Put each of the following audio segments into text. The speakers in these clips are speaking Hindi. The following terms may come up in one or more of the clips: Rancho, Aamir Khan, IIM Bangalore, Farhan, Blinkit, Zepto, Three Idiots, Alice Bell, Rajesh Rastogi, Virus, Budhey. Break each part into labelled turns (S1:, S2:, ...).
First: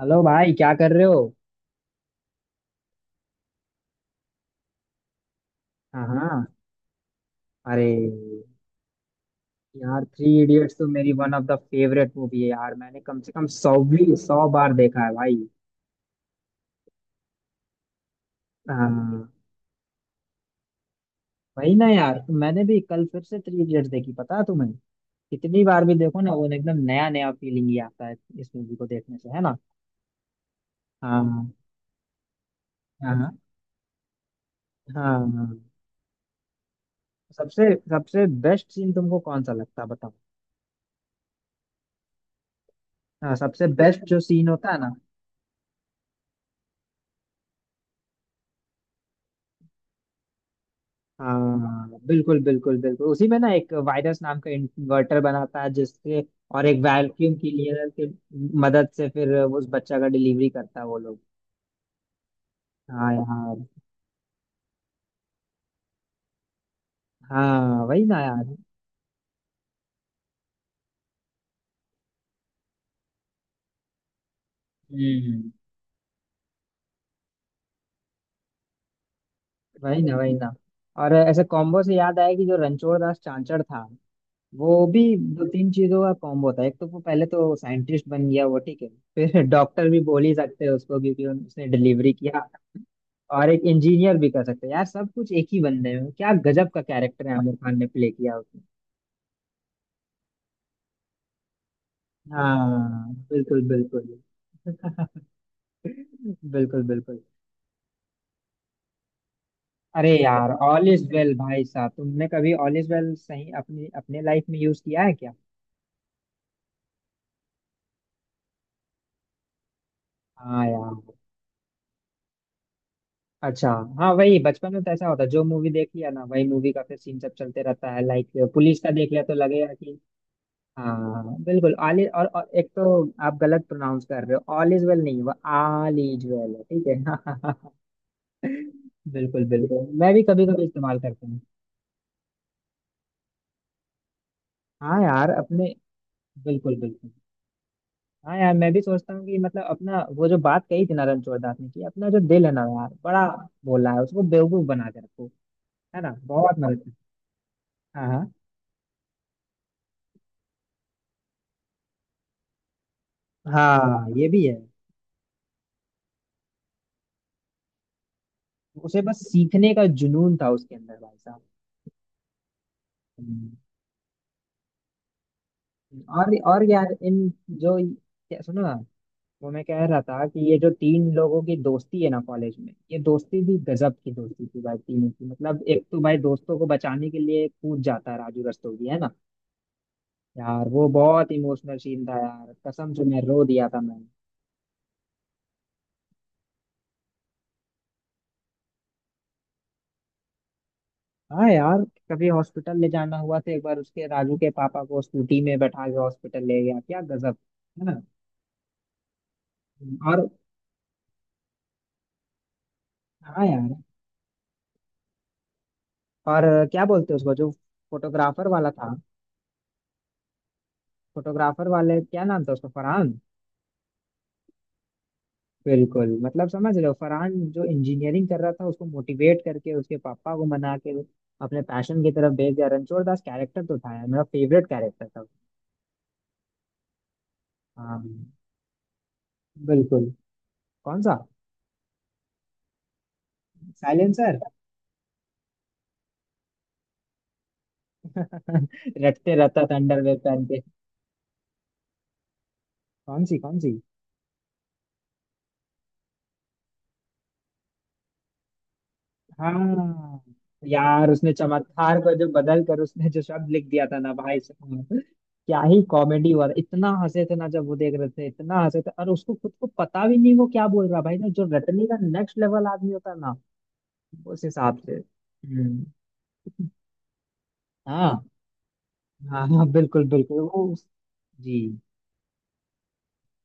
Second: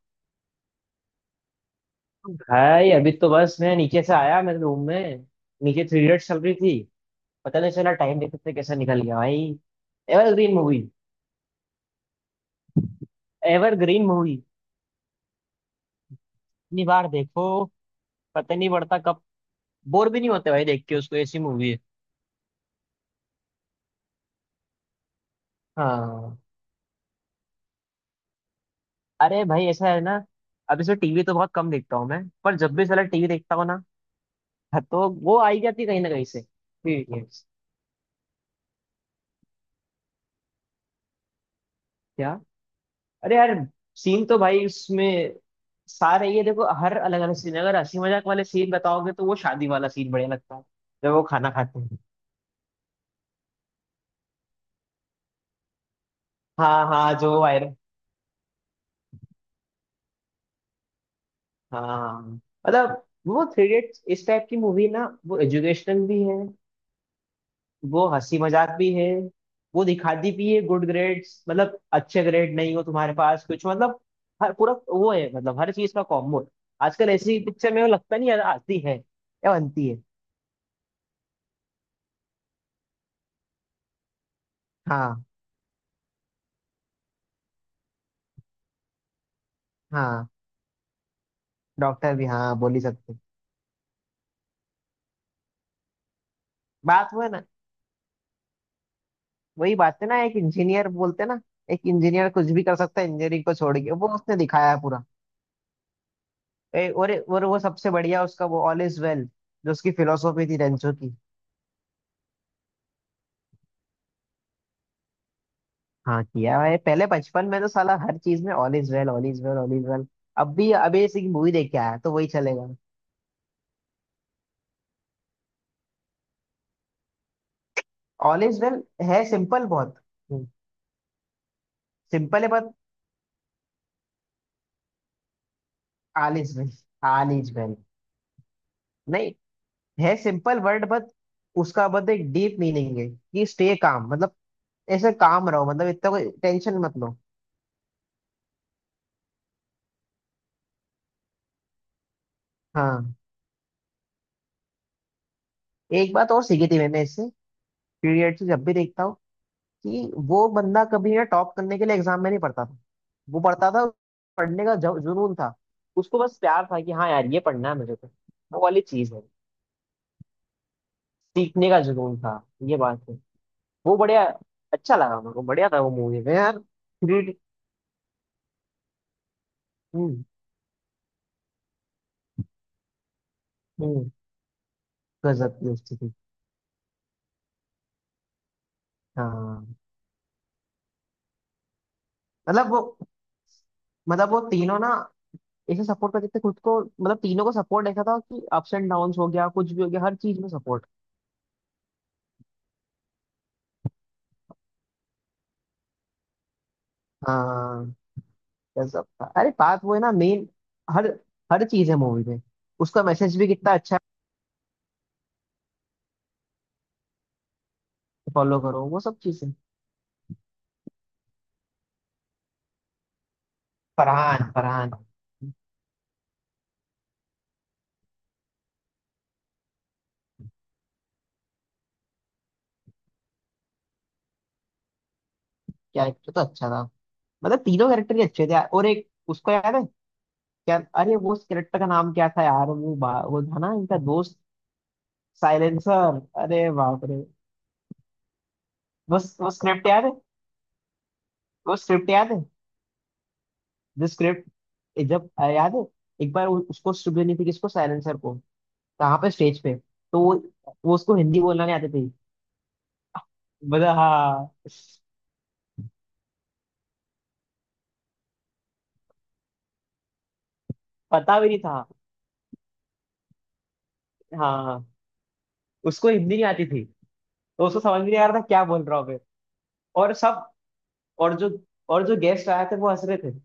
S1: हेलो भाई, क्या कर रहे हो?
S2: भाई, अभी तो बस मैं नीचे से आया मेरे रूम में। नीचे थ्री
S1: हाँ
S2: इडियट्स चल
S1: हाँ।
S2: रही थी। पता नहीं
S1: अरे
S2: चला, टाइम देखते देखते कैसा निकल गया भाई।
S1: यार, थ्री
S2: एवरग्रीन
S1: इडियट्स
S2: मूवी,
S1: तो मेरी one of the favourite movie है यार। मैंने कम से कम सौ
S2: एवरग्रीन
S1: भी
S2: मूवी।
S1: सौ बार देखा है भाई।
S2: इतनी बार देखो, पता नहीं पड़ता कब।
S1: हाँ
S2: बोर भी नहीं होते भाई देख के उसको, ऐसी मूवी
S1: वही
S2: है।
S1: ना यार, मैंने भी कल फिर से थ्री इडियट्स देखी, पता है तुम्हें? कितनी बार भी देखो ना,
S2: हाँ।
S1: वो एकदम नया नया फीलिंग ही आता है इस मूवी को देखने से, है
S2: अरे
S1: ना?
S2: भाई, ऐसा है ना, अब इसे टीवी तो बहुत
S1: हाँ
S2: कम देखता हूँ मैं, पर जब भी साला टीवी
S1: हाँ।
S2: देखता हूँ ना। हाँ, तो
S1: हाँ
S2: वो आई
S1: हाँ।
S2: जाती है कहीं ना कहीं से थ्री इडियट्स।
S1: सबसे सबसे बेस्ट सीन तुमको कौन सा लगता है बताओ। हाँ,
S2: अरे यार,
S1: सबसे बेस्ट जो
S2: सीन तो
S1: सीन
S2: भाई
S1: होता है ना,
S2: उसमें सारे, ये देखो हर अलग अलग सीन है। अगर हंसी मजाक वाले सीन बताओगे तो वो शादी वाला सीन बढ़िया लगता है, जब वो खाना खाते
S1: हाँ
S2: हैं।
S1: बिल्कुल बिल्कुल बिल्कुल। उसी में ना एक वायरस नाम का इन्वर्टर बनाता है जिससे, और एक
S2: हाँ हाँ,
S1: वैक्यूम
S2: जो वायरल।
S1: क्लीनर की मदद से फिर उस बच्चा का डिलीवरी करता है वो लोग।
S2: हाँ हाँ, हाँ। मतलब
S1: हाँ
S2: वो
S1: यार।
S2: थ्री इडियट्स इस टाइप की मूवी ना, वो एजुकेशनल भी है।
S1: हाँ वही
S2: वो
S1: ना
S2: हंसी
S1: यार।
S2: मजाक भी है, वो दिखाती भी है गुड ग्रेड्स, मतलब अच्छे ग्रेड नहीं हो तुम्हारे पास, कुछ मतलब। हर पूरा वो है,
S1: हम्म।
S2: मतलब हर चीज का कॉम्बो। आजकल ऐसी पिक्चर में वो लगता नहीं यार, आती है या बनती
S1: वही
S2: है।
S1: ना वही ना। और ऐसे कॉम्बो से याद आया कि जो रणछोड़ दास चांचड़ था, वो भी
S2: हाँ
S1: दो तीन चीजों का कॉम्बो होता है। एक तो वो पहले तो साइंटिस्ट बन गया, वो ठीक है। फिर डॉक्टर भी बोल
S2: हाँ।
S1: ही सकते हैं उसको क्योंकि उसने डिलीवरी
S2: डॉक्टर भी
S1: किया।
S2: हाँ बोल ही सकते।
S1: और एक इंजीनियर भी कर सकते हैं यार। सब कुछ एक ही बंदे में, क्या गजब का
S2: बात
S1: कैरेक्टर
S2: हुआ
S1: है,
S2: ना,
S1: आमिर खान ने प्ले किया उसमें।
S2: वही बात है ना, एक इंजीनियर बोलते ना, एक इंजीनियर कुछ भी कर सकता
S1: हाँ
S2: है इंजीनियरिंग को
S1: बिल्कुल
S2: छोड़ के, वो
S1: बिल्कुल।
S2: उसने दिखाया है पूरा।
S1: बिल्कुल
S2: और
S1: बिल्कुल।
S2: और वो सबसे बढ़िया उसका, वो ऑल इज वेल, जो उसकी
S1: अरे
S2: फिलोसॉफी
S1: यार
S2: थी
S1: ऑल
S2: रेंचो
S1: इज
S2: की।
S1: वेल, भाई साहब तुमने कभी ऑल इज वेल सही अपनी अपने लाइफ में यूज किया है क्या?
S2: हाँ, किया है। पहले बचपन में तो साला हर चीज में all is well, all is well, all is well. अब
S1: हाँ
S2: भी,
S1: यार।
S2: अभी ऐसी मूवी देख के आया तो वही चलेगा।
S1: अच्छा। हाँ, वही बचपन में तो ऐसा होता है, जो मूवी देख लिया ना वही मूवी का फिर सीन सब चलते रहता है। Like
S2: all is well.
S1: Police का देख लिया
S2: है
S1: तो
S2: सिंपल
S1: लगेगा
S2: बहुत।
S1: कि हाँ बिल्कुल ऑल इज। और,
S2: सिंपल है
S1: और एक
S2: बहुत।
S1: तो आप गलत प्रोनाउंस कर रहे हो। ऑल इज वेल नहीं, वो all is
S2: all
S1: well
S2: is
S1: है,
S2: वेल।
S1: ठीक है।
S2: ऑल इज वेल नहीं।
S1: बिल्कुल बिल्कुल, मैं
S2: है
S1: भी कभी
S2: सिंपल
S1: कभी
S2: वर्ड,
S1: इस्तेमाल
S2: बट
S1: करता हूँ।
S2: उसका मतलब एक डीप मीनिंग है, कि स्टे काम, मतलब
S1: हाँ
S2: ऐसे
S1: यार
S2: काम रहो,
S1: अपने।
S2: मतलब इतना कोई
S1: बिल्कुल
S2: टेंशन मत
S1: बिल्कुल।
S2: लो।
S1: हाँ यार, मैं भी सोचता हूँ कि मतलब अपना वो जो बात कही थी ना रणछोड़दास ने कि अपना जो दिल है ना यार
S2: हाँ,
S1: बड़ा बोला है, उसको बेवकूफ बना के रखो। है
S2: एक
S1: ना,
S2: बात और
S1: बहुत
S2: सीखी थी
S1: मदद।
S2: मैंने इससे,
S1: हाँ हाँ।
S2: पीरियड से जब भी देखता हूँ, कि वो बंदा कभी ना टॉप करने के लिए एग्जाम में नहीं पढ़ता था, वो पढ़ता था।
S1: हाँ ये भी है।
S2: पढ़ने का जुनून था। उसको बस प्यार था, कि हाँ यार, ये पढ़ना है मुझे तो, वो वाली
S1: उसे
S2: चीज
S1: बस
S2: है।
S1: सीखने का जुनून था उसके अंदर भाई साहब।
S2: सीखने का जुनून था, ये बात है।
S1: हम्म।
S2: वो बढ़िया, अच्छा लगा मेरे को, बढ़िया था वो मूवी में यार।
S1: और यार इन
S2: Creed-
S1: जो, क्या सुनो ना, वो मैं कह रहा
S2: हम्म,
S1: था कि ये जो तीन लोगों की दोस्ती है ना कॉलेज में, ये दोस्ती भी गजब
S2: हम्म,
S1: की दोस्ती थी भाई तीनों की।
S2: गजब
S1: मतलब
S2: की
S1: एक
S2: उसकी
S1: तो
S2: थी।
S1: भाई दोस्तों को बचाने के लिए कूद जाता है, राजू रस्तोगी है ना।
S2: हाँ।
S1: यार वो बहुत इमोशनल सीन था यार,
S2: मतलब
S1: कसम
S2: वो
S1: से मैं रो दिया था मैंने।
S2: मतलब वो तीनों ना, ऐसे सपोर्ट करते थे खुद को, मतलब तीनों को सपोर्ट ऐसा था, कि अप्स एंड डाउन हो गया, कुछ भी हो गया, हर चीज में सपोर्ट।
S1: हाँ यार, कभी हॉस्पिटल ले जाना हुआ तो एक बार उसके राजू के पापा को स्कूटी में बैठा के हॉस्पिटल ले गया, क्या गजब है
S2: हाँ,
S1: ना।
S2: गजब था। अरे बात वो है ना
S1: और
S2: मेन, हर हर चीज है मूवी में, उसका मैसेज
S1: हाँ
S2: भी
S1: यार।
S2: कितना अच्छा
S1: और क्या बोलते हैं उसको, जो
S2: है,
S1: फोटोग्राफर
S2: फॉलो
S1: वाला
S2: करो
S1: था,
S2: वो सब चीजें।
S1: फोटोग्राफर वाले क्या नाम था उसका, फरहान।
S2: फरहान, फरहान।
S1: बिल्कुल। मतलब समझ रहे हो, फरहान जो इंजीनियरिंग कर रहा था उसको मोटिवेट करके उसके पापा को मना के अपने पैशन की तरफ भेज दिया। रणछोड़ दास कैरेक्टर तो था यार मेरा फेवरेट कैरेक्टर था।
S2: कैरेक्टर तो अच्छा था, मतलब तीनों
S1: हाँ
S2: कैरेक्टर ही अच्छे थे, और एक उसको याद है
S1: बिल्कुल।
S2: क्या,
S1: कौन
S2: अरे
S1: सा?
S2: वो उस कैरेक्टर का नाम क्या था यार, वो वो था ना इनका
S1: साइलेंसर।
S2: दोस्त। साइलेंसर, अरे बाप रे। बस
S1: रटते
S2: वो
S1: रहता था
S2: स्क्रिप्ट याद है,
S1: अंडरवेयर पहन के।
S2: वो स्क्रिप्ट याद है।
S1: कौन सी कौन सी?
S2: जो स्क्रिप्ट, जब याद है, एक बार उसको स्टूडियो नहीं थी, किसको, सायरन सर को। कहाँ पे, स्टेज पे।
S1: हाँ
S2: तो वो
S1: यार
S2: उसको
S1: उसने
S2: हिंदी बोलना नहीं आती
S1: चमत्कार
S2: थी,
S1: को जो बदल कर उसने जो शब्द लिख दिया
S2: मतलब
S1: था ना भाई
S2: हाँ।
S1: साहब, क्या ही कॉमेडी हुआ था। इतना हंसे थे ना जब वो देख रहे थे, इतना हंसे थे। और उसको खुद को पता भी नहीं वो क्या बोल रहा भाई ना,
S2: पता
S1: जो
S2: भी नहीं था।
S1: रटने का नेक्स्ट लेवल आदमी होता है ना
S2: हाँ,
S1: उस
S2: हाँ,
S1: हिसाब से।
S2: हाँ।
S1: हम्म।
S2: उसको हिंदी नहीं आती थी, तो उसको समझ भी नहीं
S1: हाँ
S2: आ रहा था क्या बोल रहा हूँ मैं।
S1: हाँ हाँ बिल्कुल
S2: और
S1: बिल्कुल।
S2: सब और जो
S1: जी।
S2: और जो गेस्ट आए थे, वो हंस रहे थे।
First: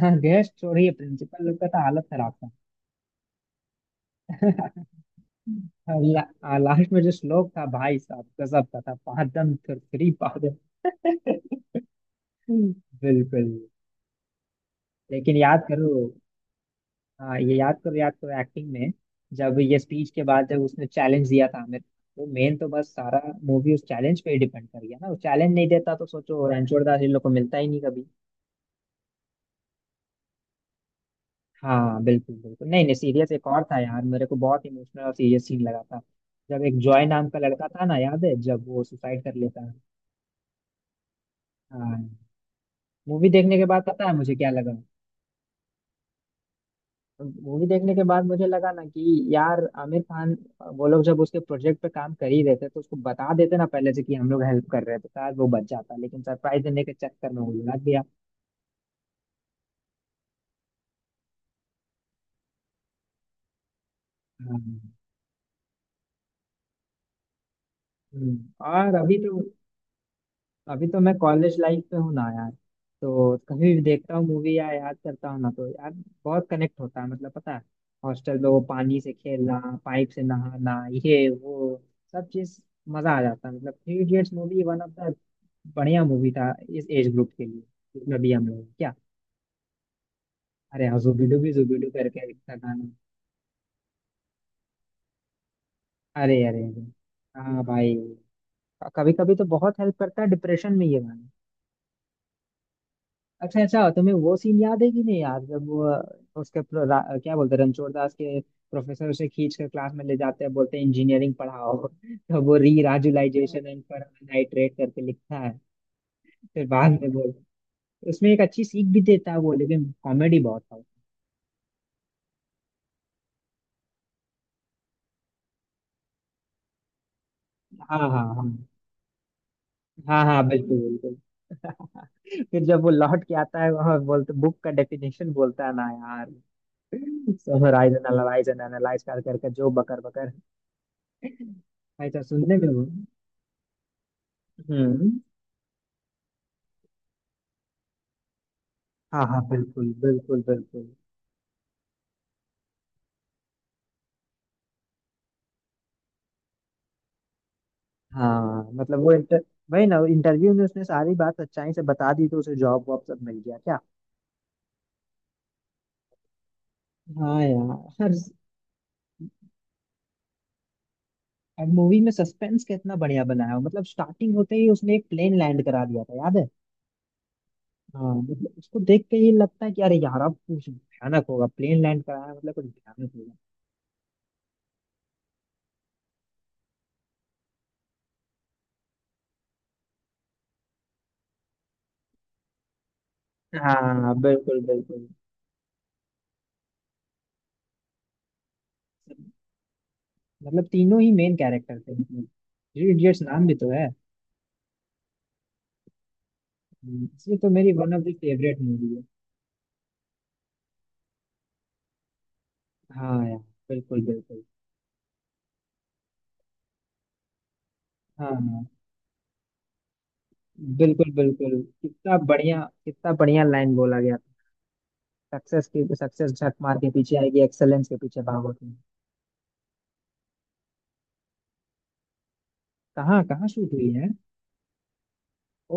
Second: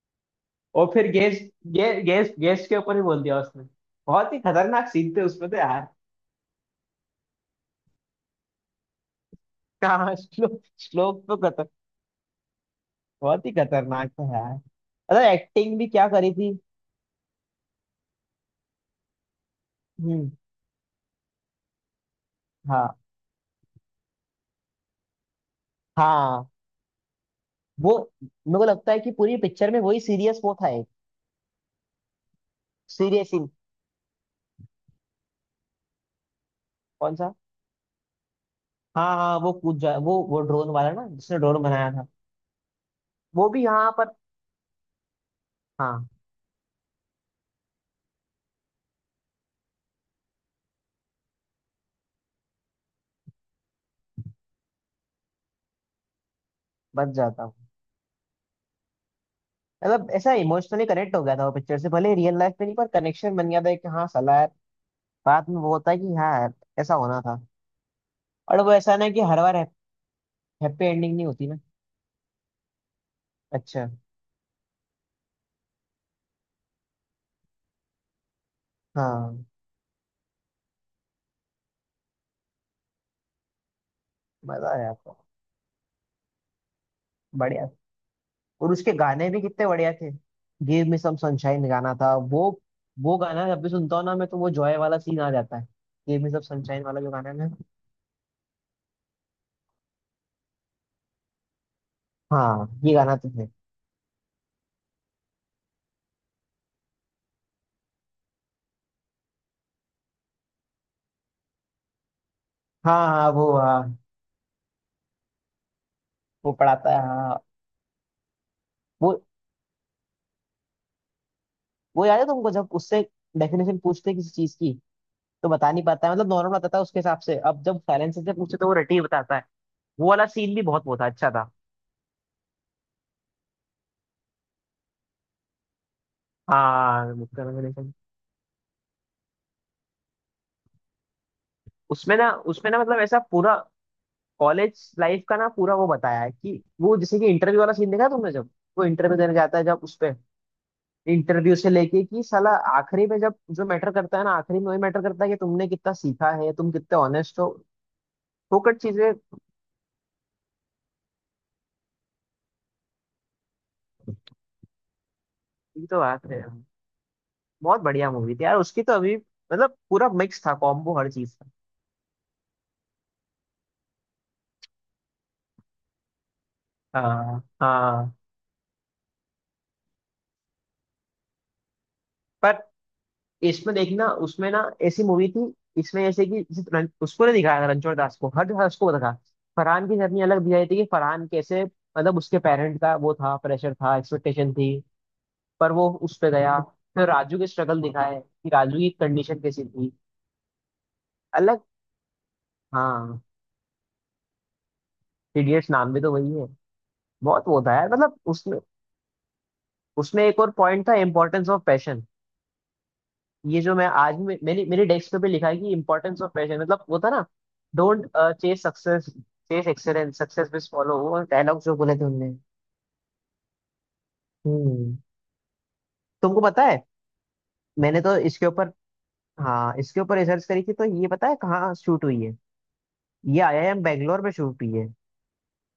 S1: हाँ गेस्ट
S2: और
S1: छोड़िए,
S2: फिर गेस्ट
S1: प्रिंसिपल लोग का तो
S2: गे,
S1: हालत खराब
S2: गेस्ट
S1: था।
S2: गेस्ट के ऊपर ही बोल दिया उसने। बहुत ही खतरनाक सीन थे उसमें तो यार।
S1: और लास्ट में जो श्लोक था भाई साहब गजब का था, पादम थुरथुरी
S2: कहाँ
S1: पादम।
S2: श्लोक, श्लोक तो खतर
S1: हम्म। बिल्कुल।
S2: बहुत ही खतरनाक था यार, मतलब
S1: लेकिन याद
S2: एक्टिंग भी
S1: करो।
S2: क्या करी थी।
S1: हाँ ये याद करो, याद करो एक्टिंग में, जब ये स्पीच के
S2: हम्म।
S1: बाद जब उसने चैलेंज दिया था आमिर, वो मेन तो बस
S2: हाँ
S1: सारा मूवी उस चैलेंज पे ही डिपेंड कर गया ना। वो चैलेंज नहीं देता तो सोचो
S2: हाँ,
S1: रणछोड़ दास इन लोग को मिलता ही नहीं
S2: वो
S1: कभी।
S2: मेरे को लगता है कि पूरी पिक्चर में वही सीरियस वो था एक।
S1: हाँ बिल्कुल बिल्कुल। नहीं नहीं
S2: सीरियस
S1: सीरियस एक
S2: सीन,
S1: और था यार, मेरे को बहुत इमोशनल और सीरियस सीन लगा था, जब एक जॉय
S2: कौन
S1: नाम
S2: सा?
S1: का लड़का था ना, याद है जब वो
S2: हाँ
S1: सुसाइड कर
S2: हाँ, वो
S1: लेता है।
S2: कूद जा, वो ड्रोन वाला ना, जिसने ड्रोन बनाया था।
S1: हाँ। मूवी
S2: वो
S1: देखने
S2: भी
S1: के बाद
S2: यहाँ
S1: पता
S2: पर।
S1: है मुझे क्या लगा,
S2: हाँ,
S1: मूवी देखने के बाद मुझे लगा ना कि यार आमिर खान, वो लोग जब उसके प्रोजेक्ट पे काम कर ही रहे थे तो उसको बता देते ना पहले से कि हम लोग हेल्प कर रहे हैं, तो शायद वो बच जाता। लेकिन सरप्राइज देने के
S2: बच
S1: चक्कर में
S2: जाता
S1: वो
S2: हूँ।
S1: लगा गया।
S2: मतलब ऐसा इमोशनली कनेक्ट हो गया था वो पिक्चर से, भले रियल लाइफ में नहीं, पर कनेक्शन बन गया था कि हाँ साला यार,
S1: हाँ।
S2: बाद में वो होता है कि हाँ यार, ऐसा होना था। और
S1: हम्म।
S2: वो
S1: और
S2: ऐसा ना,
S1: अभी
S2: कि
S1: तो,
S2: हर बार हैप्पी
S1: अभी तो मैं
S2: एंडिंग नहीं होती
S1: कॉलेज
S2: ना।
S1: लाइफ पे हूँ ना यार, तो कभी भी
S2: अच्छा।
S1: देखता हूँ मूवी या याद करता हूँ ना तो यार बहुत कनेक्ट होता है। मतलब पता है, हॉस्टल में वो पानी से
S2: हाँ,
S1: खेलना, पाइप से नहाना, ये वो सब चीज मजा आ जाता है। मतलब थ्री इडियट्स मूवी
S2: मजा
S1: वन ऑफ
S2: आया
S1: द
S2: था।
S1: बढ़िया मूवी था इस एज ग्रुप के लिए,
S2: बढ़िया।
S1: जिसमें भी हम लोग
S2: और उसके
S1: क्या।
S2: गाने भी कितने बढ़िया थे।
S1: अरे
S2: गिव
S1: हाँ,
S2: मी सम
S1: जुबिडू भी
S2: सनशाइन
S1: जुबिडू
S2: गाना था
S1: करके एक
S2: वो।
S1: था गाना।
S2: वो गाना जब भी सुनता हूँ ना मैं, तो वो जॉय वाला सीन आ जाता है। गिव मी
S1: अरे
S2: सम
S1: अरे
S2: सनशाइन
S1: अरे,
S2: वाला जो गाना है ना।
S1: हाँ भाई, कभी कभी तो बहुत हेल्प करता है डिप्रेशन में ये गाना।
S2: हाँ, ये गाना तो है।
S1: अच्छा अच्छा, तुम्हें वो सीन याद है कि नहीं यार, जब वो क्या बोलते हैं रणछोड़ दास के प्रोफेसर उसे खींच कर क्लास में ले जाते हैं, बोलते हैं इंजीनियरिंग पढ़ाओ। तो वो री
S2: हाँ हाँ, वो
S1: राजुलाइजेशन एंड
S2: हाँ।
S1: फॉर्मलाइट्रेट करके लिखता है।
S2: वो
S1: फिर
S2: पढ़ाता
S1: बाद
S2: है,
S1: में
S2: हाँ
S1: बोल,
S2: हाँ।
S1: उसमें एक अच्छी सीख भी
S2: वो
S1: देता है वो, लेकिन कॉमेडी बहुत था।
S2: वो याद है तुमको, जब उससे डेफिनेशन पूछते हैं किसी चीज की, तो बता नहीं पाता है, मतलब नॉर्मल बताता है उसके हिसाब से। अब जब
S1: हाँ
S2: साइलेंस से
S1: हाँ
S2: पूछते,
S1: हाँ
S2: तो वो रटी हुई बताता है। वो
S1: हाँ
S2: वाला
S1: हाँ
S2: सीन भी
S1: बिल्कुल
S2: बहुत वो था,
S1: बिल्कुल।
S2: अच्छा था।
S1: फिर जब वो लौट के आता है वहां, बोलते बुक का डेफिनेशन बोलता है ना यार,
S2: हाँ, मुक्का नंदन
S1: समराइज
S2: एकदम।
S1: एनालाइज एंड एनालाइज कर करके जो बकर बकर,
S2: उसमें
S1: ऐसा
S2: ना
S1: सुनने में
S2: उसमें ना
S1: वो।
S2: मतलब ऐसा पूरा कॉलेज
S1: हम्म।
S2: लाइफ का ना, पूरा वो बताया है, कि वो जैसे कि इंटरव्यू वाला सीन देखा है तुमने, जब वो इंटरव्यू
S1: हाँ
S2: देने
S1: हाँ
S2: जाता है, जब
S1: बिल्कुल
S2: उस पे,
S1: बिल्कुल बिल्कुल।
S2: इंटरव्यू से लेके कि साला, आखिरी में जब जो मैटर करता है ना, आखिरी में वही मैटर करता है, कि तुमने कितना सीखा है, तुम कितने ऑनेस्ट हो।
S1: हाँ
S2: फोकट
S1: मतलब वो
S2: चीजें।
S1: इंटर, वही ना इंटरव्यू में उसने सारी बात सच्चाई से बता दी तो उसे जॉब वॉब सब मिल गया क्या।
S2: ये तो बात है।
S1: हाँ
S2: बहुत बढ़िया
S1: यार।
S2: मूवी थी यार उसकी तो, अभी मतलब पूरा मिक्स था, कॉम्बो हर चीज का।
S1: हर मूवी में सस्पेंस कितना बढ़िया बनाया है। मतलब स्टार्टिंग होते ही उसने एक प्लेन लैंड करा दिया था, याद है?
S2: हाँ हाँ,
S1: हाँ मतलब उसको देख के ये लगता है कि अरे यार अब कुछ भयानक होगा, प्लेन लैंड कराया है, मतलब
S2: पर
S1: कुछ भयानक होगा।
S2: इसमें देखना, उसमें ना ऐसी मूवी थी। इसमें ऐसे कि जैसे उसको नहीं दिखाया था रणछोड़ दास को, हर दास को दिखा। फरहान की जर्नी अलग दिखाई थी, कि फरहान कैसे, मतलब उसके पेरेंट का वो था, प्रेशर था,
S1: हाँ
S2: एक्सपेक्टेशन
S1: बिल्कुल
S2: थी।
S1: बिल्कुल।
S2: पर वो उस पे गया। फिर राजू के स्ट्रगल दिखाए, कि राजू की कंडीशन कैसी थी।
S1: मतलब तीनों ही मेन
S2: अलग।
S1: कैरेक्टर थे, मतलब थ्री
S2: हाँ,
S1: इडियट्स नाम भी तो है।
S2: इडियट्स नाम भी तो वही है।
S1: इसलिए
S2: बहुत
S1: तो
S2: वो
S1: मेरी
S2: था यार,
S1: वन ऑफ द
S2: मतलब उसमें
S1: फेवरेट मूवी है।
S2: उसमें एक और पॉइंट था, इंपॉर्टेंस ऑफ पैशन।
S1: हाँ यार।
S2: ये जो मैं
S1: बिल्कुल बिल्कुल।
S2: मेरी मेरी डेस्क पे लिखा है, कि इंपॉर्टेंस ऑफ पैशन, मतलब वो था ना, डोंट
S1: हाँ
S2: चेस
S1: हाँ।
S2: Success, chase excellence, success will follow,
S1: बिल्कुल
S2: वो
S1: बिल्कुल,
S2: डायलॉग जो बोले थे
S1: कितना
S2: उनने।
S1: बढ़िया, कितना बढ़िया लाइन बोला गया।
S2: हम्म।
S1: सक्सेस की सक्सेस
S2: तुमको
S1: झक
S2: पता
S1: मार
S2: है,
S1: के पीछे आएगी, एक्सेलेंस के
S2: मैंने तो
S1: पीछे
S2: इसके
S1: भागो
S2: ऊपर,
S1: तुम।
S2: हाँ, इसके ऊपर रिसर्च करी थी, तो ये पता है कहाँ शूट हुई है।
S1: कहाँ
S2: ये
S1: कहाँ शूट
S2: आईआईएम
S1: हुई है?
S2: बैंगलोर में शूट हुई है।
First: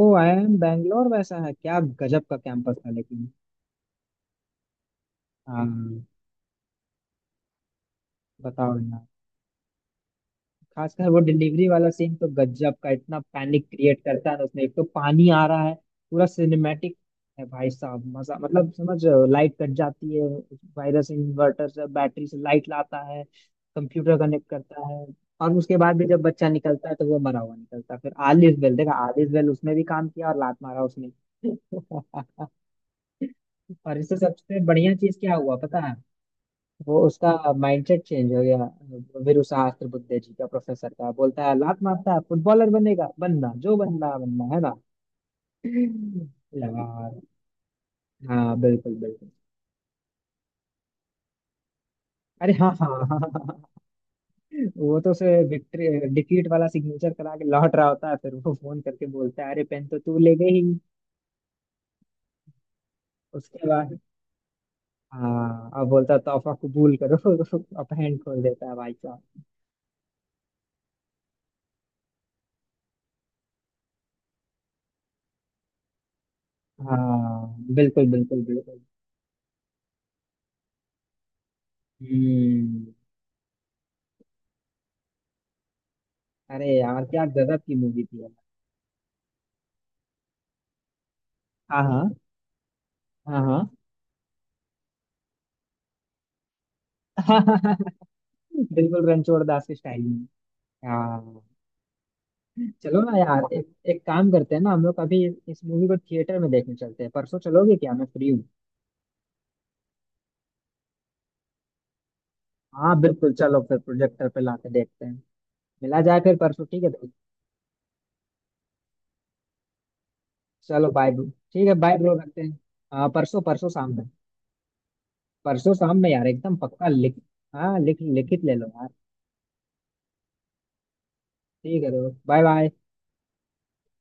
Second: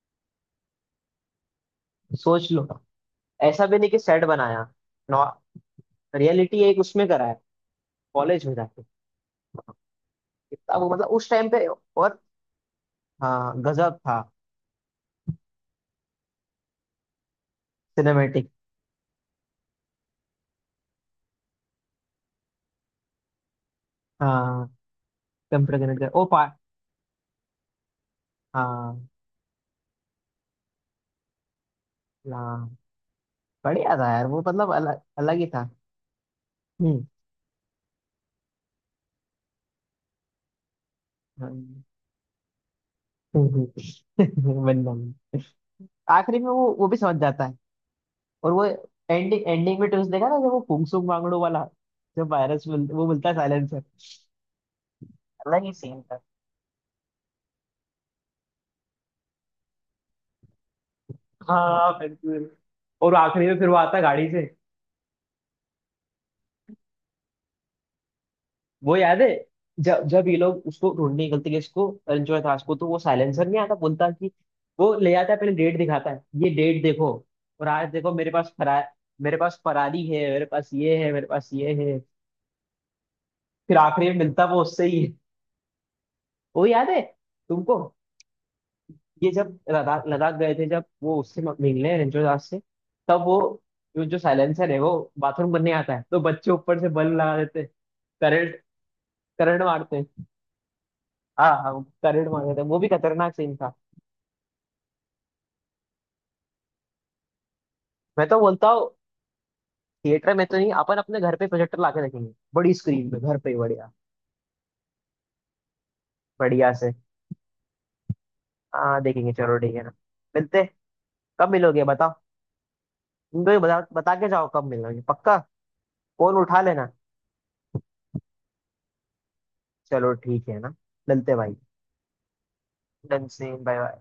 S1: O I M बैंगलोर वैसा है क्या, गजब का
S2: सोच लो,
S1: कैंपस था लेकिन।
S2: ऐसा भी नहीं कि सेट बनाया, नॉ।
S1: हाँ
S2: रियलिटी एक उसमें करा है, कॉलेज में
S1: बताओ
S2: जाके।
S1: यार।
S2: कितना वो,
S1: खासकर
S2: मतलब
S1: वो
S2: उस टाइम पे।
S1: डिलीवरी वाला सीन
S2: और
S1: तो गजब का, इतना
S2: हाँ,
S1: पैनिक
S2: गजब
S1: क्रिएट
S2: था।
S1: करता है ना उसमें। एक तो पानी आ रहा है, पूरा सिनेमैटिक है भाई साहब, मजा
S2: सिनेमेटिक।
S1: मतलब समझ। लाइट कट जाती है, वायरस इन्वर्टर से बैटरी से लाइट लाता है, कंप्यूटर कनेक्ट
S2: हाँ,
S1: करता है। और उसके
S2: कंप्यूटर
S1: बाद
S2: कनेक्ट
S1: भी
S2: कर,
S1: जब
S2: ओ पा।
S1: बच्चा निकलता है तो वो मरा हुआ निकलता है, फिर आलिस बेल देखा
S2: हाँ
S1: आलिस बेल उसमें भी काम किया और लात मारा उसने।
S2: हाँ, बढ़िया
S1: और
S2: था
S1: इससे
S2: यार वो,
S1: सबसे
S2: मतलब
S1: बढ़िया
S2: अलग
S1: चीज क्या
S2: अलग ही
S1: हुआ
S2: था।
S1: पता है, वो
S2: हम्म।
S1: उसका माइंडसेट चेंज हो गया। वीरूशास्त्र बुद्धे जी का प्रोफेसर का, बोलता है लात
S2: हाँ।
S1: मारता है, फुटबॉलर बनेगा
S2: हम्म,
S1: बनना जो बनना बनना है
S2: हम्म,
S1: ना
S2: बनना भी। आखिरी में वो भी समझ
S1: यार।
S2: जाता है। और
S1: हाँ
S2: वो
S1: बिल्कुल बिल्कुल।
S2: एंडिंग एंडिंग में ट्विस्ट देखा ना, जब वो फुंगसुक मांगड़ू वाला,
S1: अरे हाँ हाँ हाँ,
S2: वो
S1: हाँ,
S2: मिलता है
S1: हाँ। हाँ।
S2: साइलेंसर।
S1: वो तो उसे
S2: अलग ही
S1: विक्ट्री
S2: सीन था।
S1: डिफीट वाला सिग्नेचर करा के लौट रहा होता है, फिर वो फोन करके बोलता है अरे पेन तो तू ले गई।
S2: हाँ बिल्कुल। और आखिरी में
S1: उसके
S2: फिर वो आता
S1: बाद
S2: है गाड़ी से।
S1: हाँ, अब बोलता है, तोहफा कबूल करो। अब हैंड खोल देता है भाई
S2: वो याद है,
S1: साहब।
S2: जब जब ये लोग उसको ढूंढने निकलते हैं, इसको रंजोय दास को, तो वो साइलेंसर नहीं आता, बोलता है कि वो ले आता है, पहले डेट दिखाता है, ये डेट देखो,
S1: हाँ
S2: और आज
S1: बिल्कुल
S2: देखो, मेरे
S1: बिल्कुल
S2: पास
S1: बिल्कुल।
S2: फरा मेरे पास फरारी है, मेरे पास ये है, मेरे पास ये है।
S1: हम्म।
S2: फिर आखिरी में मिलता वो उससे ही है। वो
S1: अरे
S2: याद है
S1: यार क्या गजब की
S2: तुमको,
S1: मूवी थी।
S2: ये जब लद्दाख लद्दाख गए थे, जब वो उससे
S1: हाँ
S2: मिलने
S1: हाँ
S2: रंजोय दास से, तब वो,
S1: हाँ
S2: जो जो साइलेंसर है, वो बाथरूम करने आता है, तो बच्चे ऊपर से बल्ब लगा
S1: हाँ।
S2: देते, करंट
S1: बिल्कुल, रणछोड़
S2: करंट
S1: दास के
S2: मारते
S1: स्टाइल
S2: हैं।
S1: में। हाँ,
S2: हाँ हाँ, करंट मार देते हैं, वो भी
S1: चलो ना
S2: खतरनाक
S1: यार,
S2: सीन
S1: एक
S2: था।
S1: एक काम करते हैं ना हम लोग, अभी इस मूवी को थिएटर में देखने चलते हैं, परसों चलोगे क्या, मैं
S2: मैं
S1: फ्री
S2: तो
S1: हूँ।
S2: बोलता हूँ, थिएटर में तो नहीं, अपन अपने घर पे प्रोजेक्टर लाके देखेंगे, बड़ी
S1: हाँ
S2: स्क्रीन पे,
S1: बिल्कुल,
S2: घर पे
S1: चलो फिर
S2: बढ़िया।
S1: प्रोजेक्टर पे लाके देखते हैं। मिला जाए फिर परसों,
S2: बढ़िया
S1: ठीक है
S2: से।
S1: भाई।
S2: हाँ, देखेंगे, चलो ठीक है ना। मिलते हैं।
S1: चलो बाय ब्रो।
S2: कब
S1: ठीक है
S2: मिलोगे
S1: बाय
S2: बताओ।
S1: ब्रो, रखते हैं। हाँ परसों
S2: तुम तो
S1: परसों
S2: बता
S1: शाम में।
S2: बता के जाओ, कब मिलोगे पक्का।
S1: परसों शाम में यार,
S2: फोन
S1: एकदम
S2: उठा
S1: पक्का
S2: लेना।
S1: लिख। हाँ लिख लिखित ले लो यार।
S2: चलो ठीक है ना, मिलते हैं भाई।
S1: ठीक है bro bye bye.
S2: Done, same, bye bye.